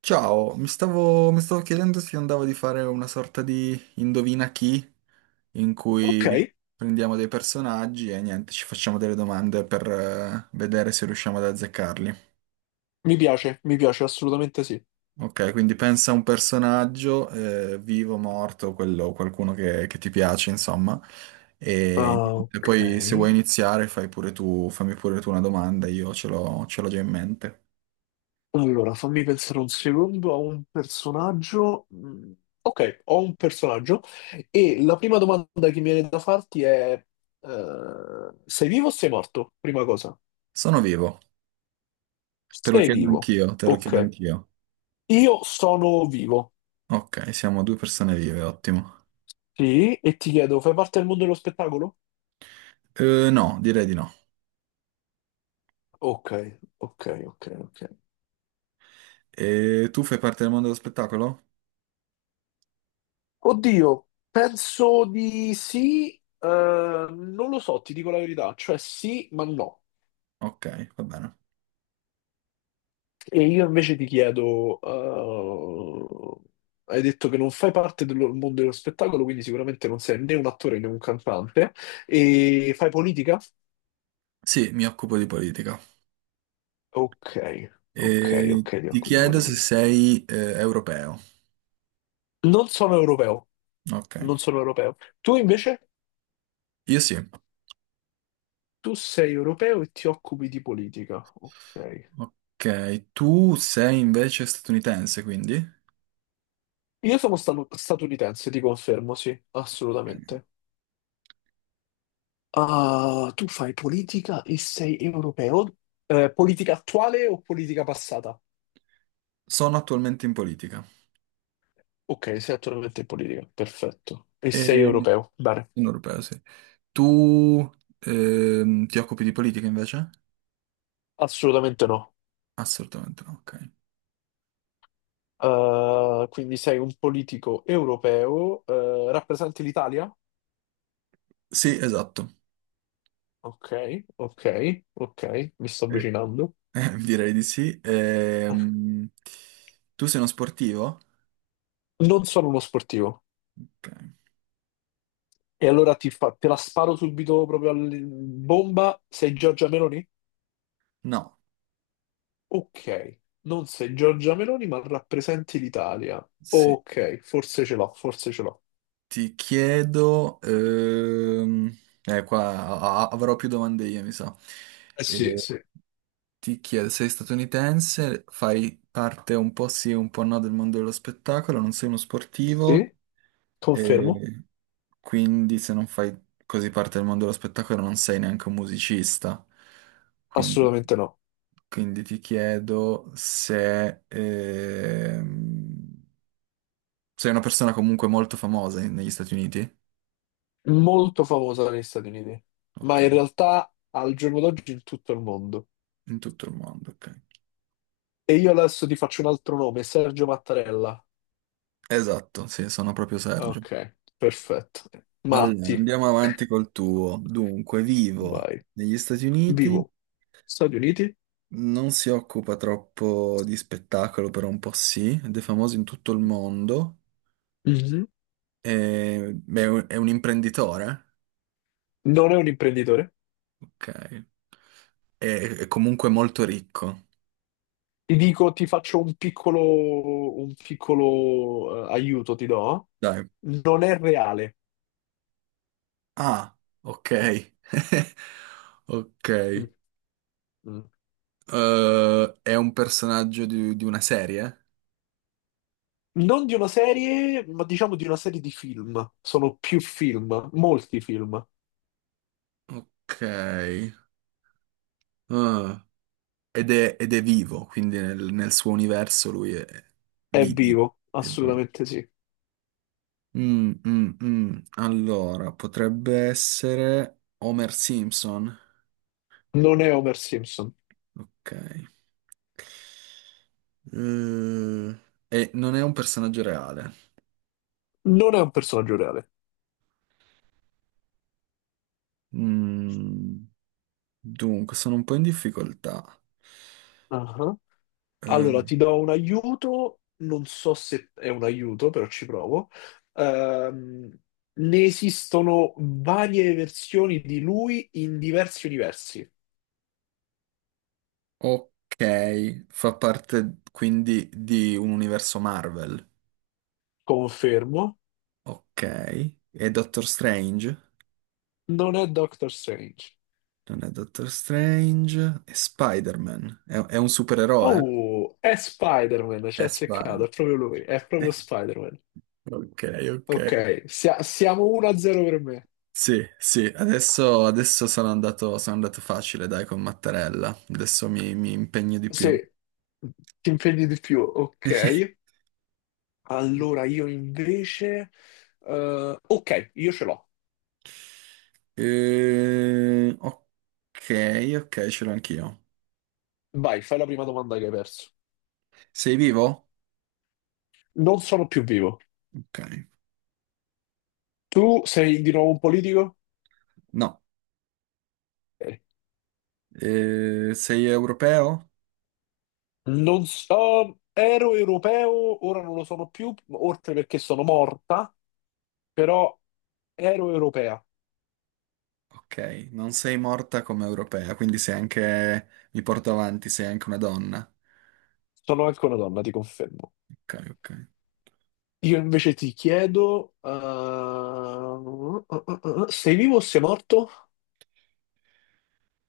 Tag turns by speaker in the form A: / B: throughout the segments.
A: Ciao, mi stavo chiedendo se andavo di fare una sorta di indovina chi, in
B: Ok,
A: cui prendiamo dei personaggi e niente, ci facciamo delle domande per vedere se riusciamo ad azzeccarli.
B: mi piace, assolutamente sì.
A: Ok, quindi pensa a un personaggio, vivo, morto, quello, qualcuno che ti piace, insomma, e,
B: Ah,
A: niente,
B: ok.
A: poi se vuoi iniziare fai pure tu, fammi pure tu una domanda, io ce l'ho già in mente.
B: Allora, fammi pensare un secondo a un personaggio. Mm, ok, ho un personaggio e la prima domanda che mi viene da farti è, sei vivo o sei morto? Prima cosa.
A: Sono vivo, te lo
B: Sei
A: chiedo
B: vivo.
A: anch'io, te lo chiedo
B: Ok.
A: anch'io.
B: Io sono vivo.
A: Ok, siamo due persone vive, ottimo.
B: Sì, e ti chiedo, fai parte del mondo dello spettacolo?
A: No, direi di no.
B: Ok, ok.
A: E tu fai parte del mondo dello spettacolo?
B: Oddio, penso di sì, non lo so, ti dico la verità, cioè sì, ma no.
A: Ok, va bene.
B: E io invece ti chiedo, hai detto che non fai parte del mondo dello spettacolo, quindi sicuramente non sei né un attore né un cantante, e fai politica?
A: Sì, mi occupo di politica.
B: Ok, ok,
A: E
B: ok, ti
A: ti
B: occupi di
A: chiedo se
B: politica.
A: sei europeo.
B: Non sono europeo,
A: Ok,
B: non sono europeo. Tu invece,
A: io sì.
B: tu sei europeo e ti occupi di politica, ok.
A: Ok, tu sei invece statunitense, quindi?
B: Io sono statunitense, ti confermo, sì, assolutamente. Ah, tu fai politica e sei europeo? Politica attuale o politica passata?
A: Sono attualmente in politica.
B: Ok, sei attualmente in politica, perfetto. E sei
A: E...
B: europeo? Bene,
A: Sono europeo, sì. Tu ti occupi di politica invece?
B: assolutamente no.
A: Assolutamente no, ok.
B: Quindi sei un politico europeo, rappresenti l'Italia?
A: Sì, esatto.
B: Ok, ok, mi sto avvicinando.
A: Direi di sì. Tu sei uno sportivo?
B: Non sono uno sportivo.
A: Ok.
B: E allora te la sparo subito proprio a bomba, sei Giorgia Meloni?
A: No.
B: Ok, non sei Giorgia Meloni, ma rappresenti l'Italia.
A: Sì.
B: Ok, forse ce l'ho.
A: Ti chiedo... qua avrò più domande io, mi sa.
B: Eh
A: Eh,
B: sì, sì.
A: Ti chiedo, sei statunitense, fai parte un po' sì, un po' no del mondo dello spettacolo, non sei uno sportivo,
B: Sì? Confermo?
A: eh, quindi se non fai così parte del mondo dello spettacolo non sei neanche un musicista. Quindi...
B: Assolutamente no.
A: Quindi ti chiedo se sei una persona comunque molto famosa negli Stati Uniti?
B: Molto famosa negli Stati Uniti, ma
A: Ok,
B: in realtà al giorno d'oggi in tutto il mondo.
A: in tutto il mondo, ok.
B: E io adesso ti faccio un altro nome, Sergio Mattarella.
A: Esatto, sì, sono proprio Sergio.
B: Ok, perfetto.
A: Allora,
B: Matti.
A: andiamo avanti col tuo. Dunque, vivo
B: Vai.
A: negli Stati Uniti,
B: Vivo. Stati Uniti?
A: non si occupa troppo di spettacolo, però un po' sì, ed è famoso in tutto il mondo,
B: Mhm.
A: e- beh, è un imprenditore,
B: Non è un imprenditore?
A: ok, è comunque molto ricco.
B: Ti dico, ti faccio un piccolo aiuto, ti do.
A: Dai.
B: Non è reale.
A: Ah, ok. Ok.
B: Mm, mm.
A: È un personaggio di una serie?
B: Non di una serie, ma diciamo di una serie di film. Sono più film, molti film.
A: Ok. Ah. Ed è vivo, quindi nel suo universo lui è
B: È
A: vivi.
B: vivo,
A: È vivo.
B: assolutamente sì.
A: Mm, mm, mm. Allora, potrebbe essere Homer Simpson.
B: Non è Homer Simpson.
A: Ok. Eh, e non è un personaggio reale.
B: Non è un personaggio reale.
A: Mm, dunque, sono un po' in difficoltà.
B: Ah.
A: Eh,
B: Allora, ti do un aiuto, non so se è un aiuto, però ci provo. Ehm, ne esistono varie versioni di lui in diversi universi.
A: Ok, fa parte quindi di un universo Marvel.
B: Confermo,
A: Ok, e Doctor Strange?
B: non è Doctor Strange.
A: Non è Doctor Strange, è Spider-Man. È un supereroe?
B: Oh, è Spider-Man, ci
A: È
B: ha
A: Spider.
B: azzeccato, è proprio lui, è proprio Spider-Man.
A: Ok, ok.
B: Ok, siamo 1-0 per me.
A: Sì, sì, adesso sono andato facile, dai, con Mattarella. Adesso mi impegno di
B: Se
A: più.
B: ti impegni di più, ok. Allora, io invece... ok, io ce l'ho.
A: Ok, ok, ce l'ho anch'io.
B: Vai, fai la prima domanda che hai perso.
A: Sei vivo?
B: Non sono più vivo.
A: Ok.
B: Tu sei di nuovo un politico?
A: No.
B: Ok.
A: Sei europeo?
B: Non so, ero europeo, ora non lo sono più, oltre perché sono morta, però ero europea.
A: Ok, non sei morta come europea, quindi sei anche, mi porto avanti, sei anche una donna.
B: Sono anche una donna, ti confermo.
A: Ok, ok.
B: Io invece ti chiedo, sei vivo o sei morto?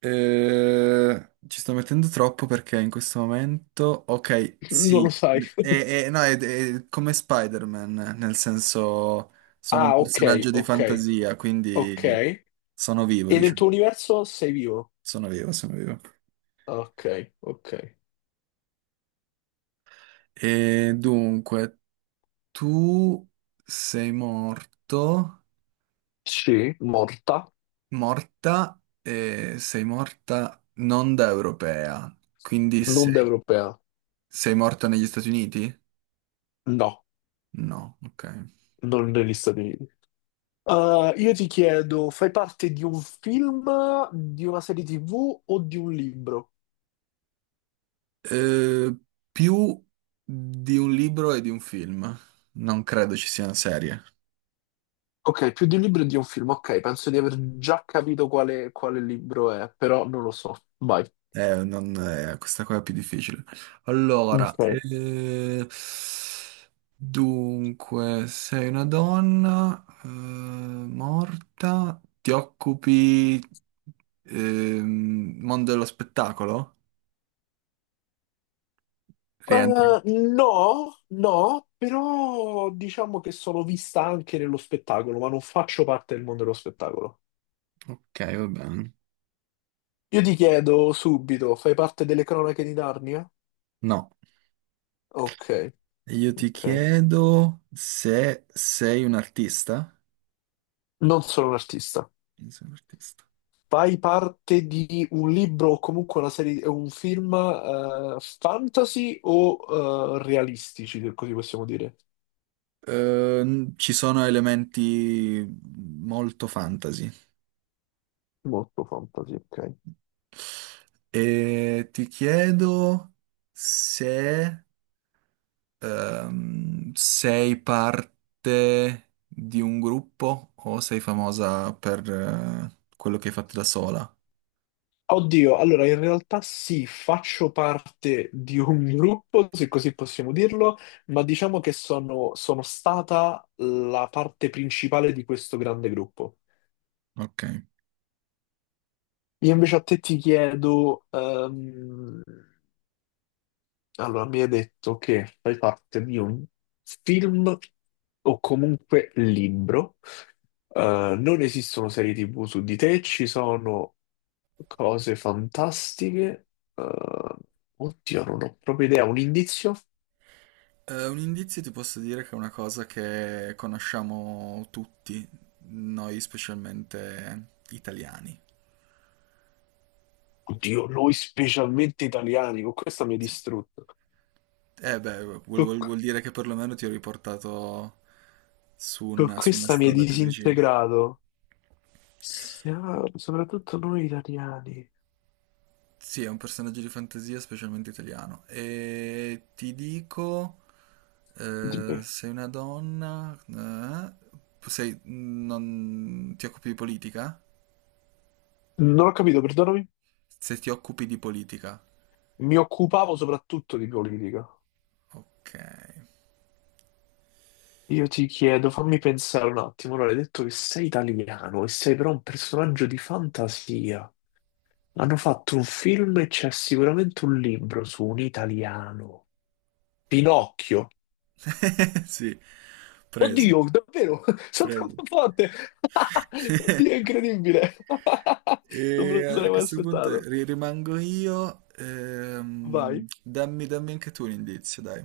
A: Ci sto mettendo troppo perché in questo momento, ok,
B: Non lo
A: sì,
B: sai.
A: e- no, è come Spider-Man, nel senso sono un
B: Ah, ok,
A: personaggio di
B: ok,
A: fantasia,
B: ok.
A: quindi sono vivo,
B: E nel tuo
A: diciamo,
B: universo sei vivo?
A: sono vivo, sono vivo.
B: Ok, ok.
A: E dunque, tu sei morto.
B: Sì, morta.
A: Morta, e sei morta non da europea, quindi
B: L'onda
A: sei,
B: europea?
A: sei morta negli Stati Uniti?
B: No,
A: No, ok.
B: non negli Stati Uniti. Io ti chiedo, fai parte di un film, di una serie TV o di un libro?
A: Eh, più di un libro e di un film. Non credo ci sia una serie.
B: Ok, più di un libro e di un film. Ok, penso di aver già capito quale, quale libro è, però non lo so. Vai.
A: Non, Questa qua è più difficile. Allora,
B: Ok.
A: dunque, sei una donna, morta, ti occupi, mondo dello spettacolo? Rientro.
B: Uh, no, no, però diciamo che sono vista anche nello spettacolo, ma non faccio parte del mondo dello spettacolo.
A: Ok, va bene.
B: Io ti chiedo subito, fai parte delle cronache di Narnia?
A: No.
B: Ok,
A: Io ti
B: ok.
A: chiedo se sei un artista.
B: Non sono un artista.
A: Io sono un artista.
B: Fai parte di un libro o comunque una serie, un film fantasy o realistici, se così possiamo dire.
A: Ci sono elementi molto fantasy.
B: Molto fantasy, ok.
A: E ti chiedo se sei parte di un gruppo o sei famosa per quello che hai fatto da sola.
B: Oddio, allora in realtà sì, faccio parte di un gruppo, se così possiamo dirlo, ma diciamo che sono stata la parte principale di questo grande gruppo.
A: Ok.
B: Io invece a te ti chiedo, allora, mi hai detto che fai parte di un film o comunque libro. Non esistono serie TV su di te, ci sono cose fantastiche. Eh, oddio, non ho proprio idea. Un indizio?
A: Un indizio ti posso dire che è una cosa che conosciamo tutti, noi specialmente italiani.
B: Oddio, noi specialmente italiani, con questa mi hai
A: Sì.
B: distrutto.
A: Eh beh,
B: Con,
A: vuol dire che perlomeno ti ho riportato su
B: con
A: su una
B: questa mi hai
A: strada più vicina.
B: disintegrato. Siamo- soprattutto noi italiani.
A: Sì, è un personaggio di fantasia, specialmente italiano. E ti dico,
B: Dimmi.
A: sei una donna, sei- non, ti occupi di politica?
B: Non ho capito, perdonami.
A: Se ti occupi di politica.
B: Mi occupavo soprattutto di politica.
A: Ok.
B: Io ti chiedo, fammi pensare un attimo. Allora, hai detto che sei italiano e sei però un personaggio di fantasia. Hanno fatto un film e c'è sicuramente un libro su un italiano. Pinocchio.
A: Sì, preso,
B: Oddio, davvero? Sono
A: preso.
B: troppo forte! Oddio, è incredibile! Non me
A: E
B: lo
A: a
B: sarei mai
A: questo punto
B: aspettato.
A: rimango io.
B: Vai.
A: Dammi, dammi anche tu un indizio, dai.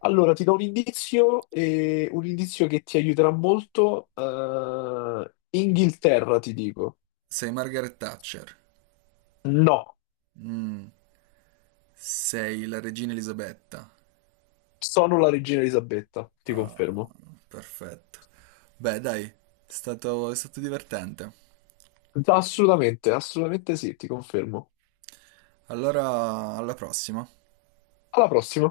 B: Allora, ti do un indizio, un indizio che ti aiuterà molto. Eh, Inghilterra, ti dico.
A: Sei Margaret Thatcher.
B: No,
A: Mm. Sei la regina Elisabetta.
B: sono la regina Elisabetta, ti
A: Ah,
B: confermo.
A: perfetto. Beh, dai, è stato divertente.
B: Assolutamente sì, ti confermo.
A: Allora, alla prossima.
B: Alla prossima.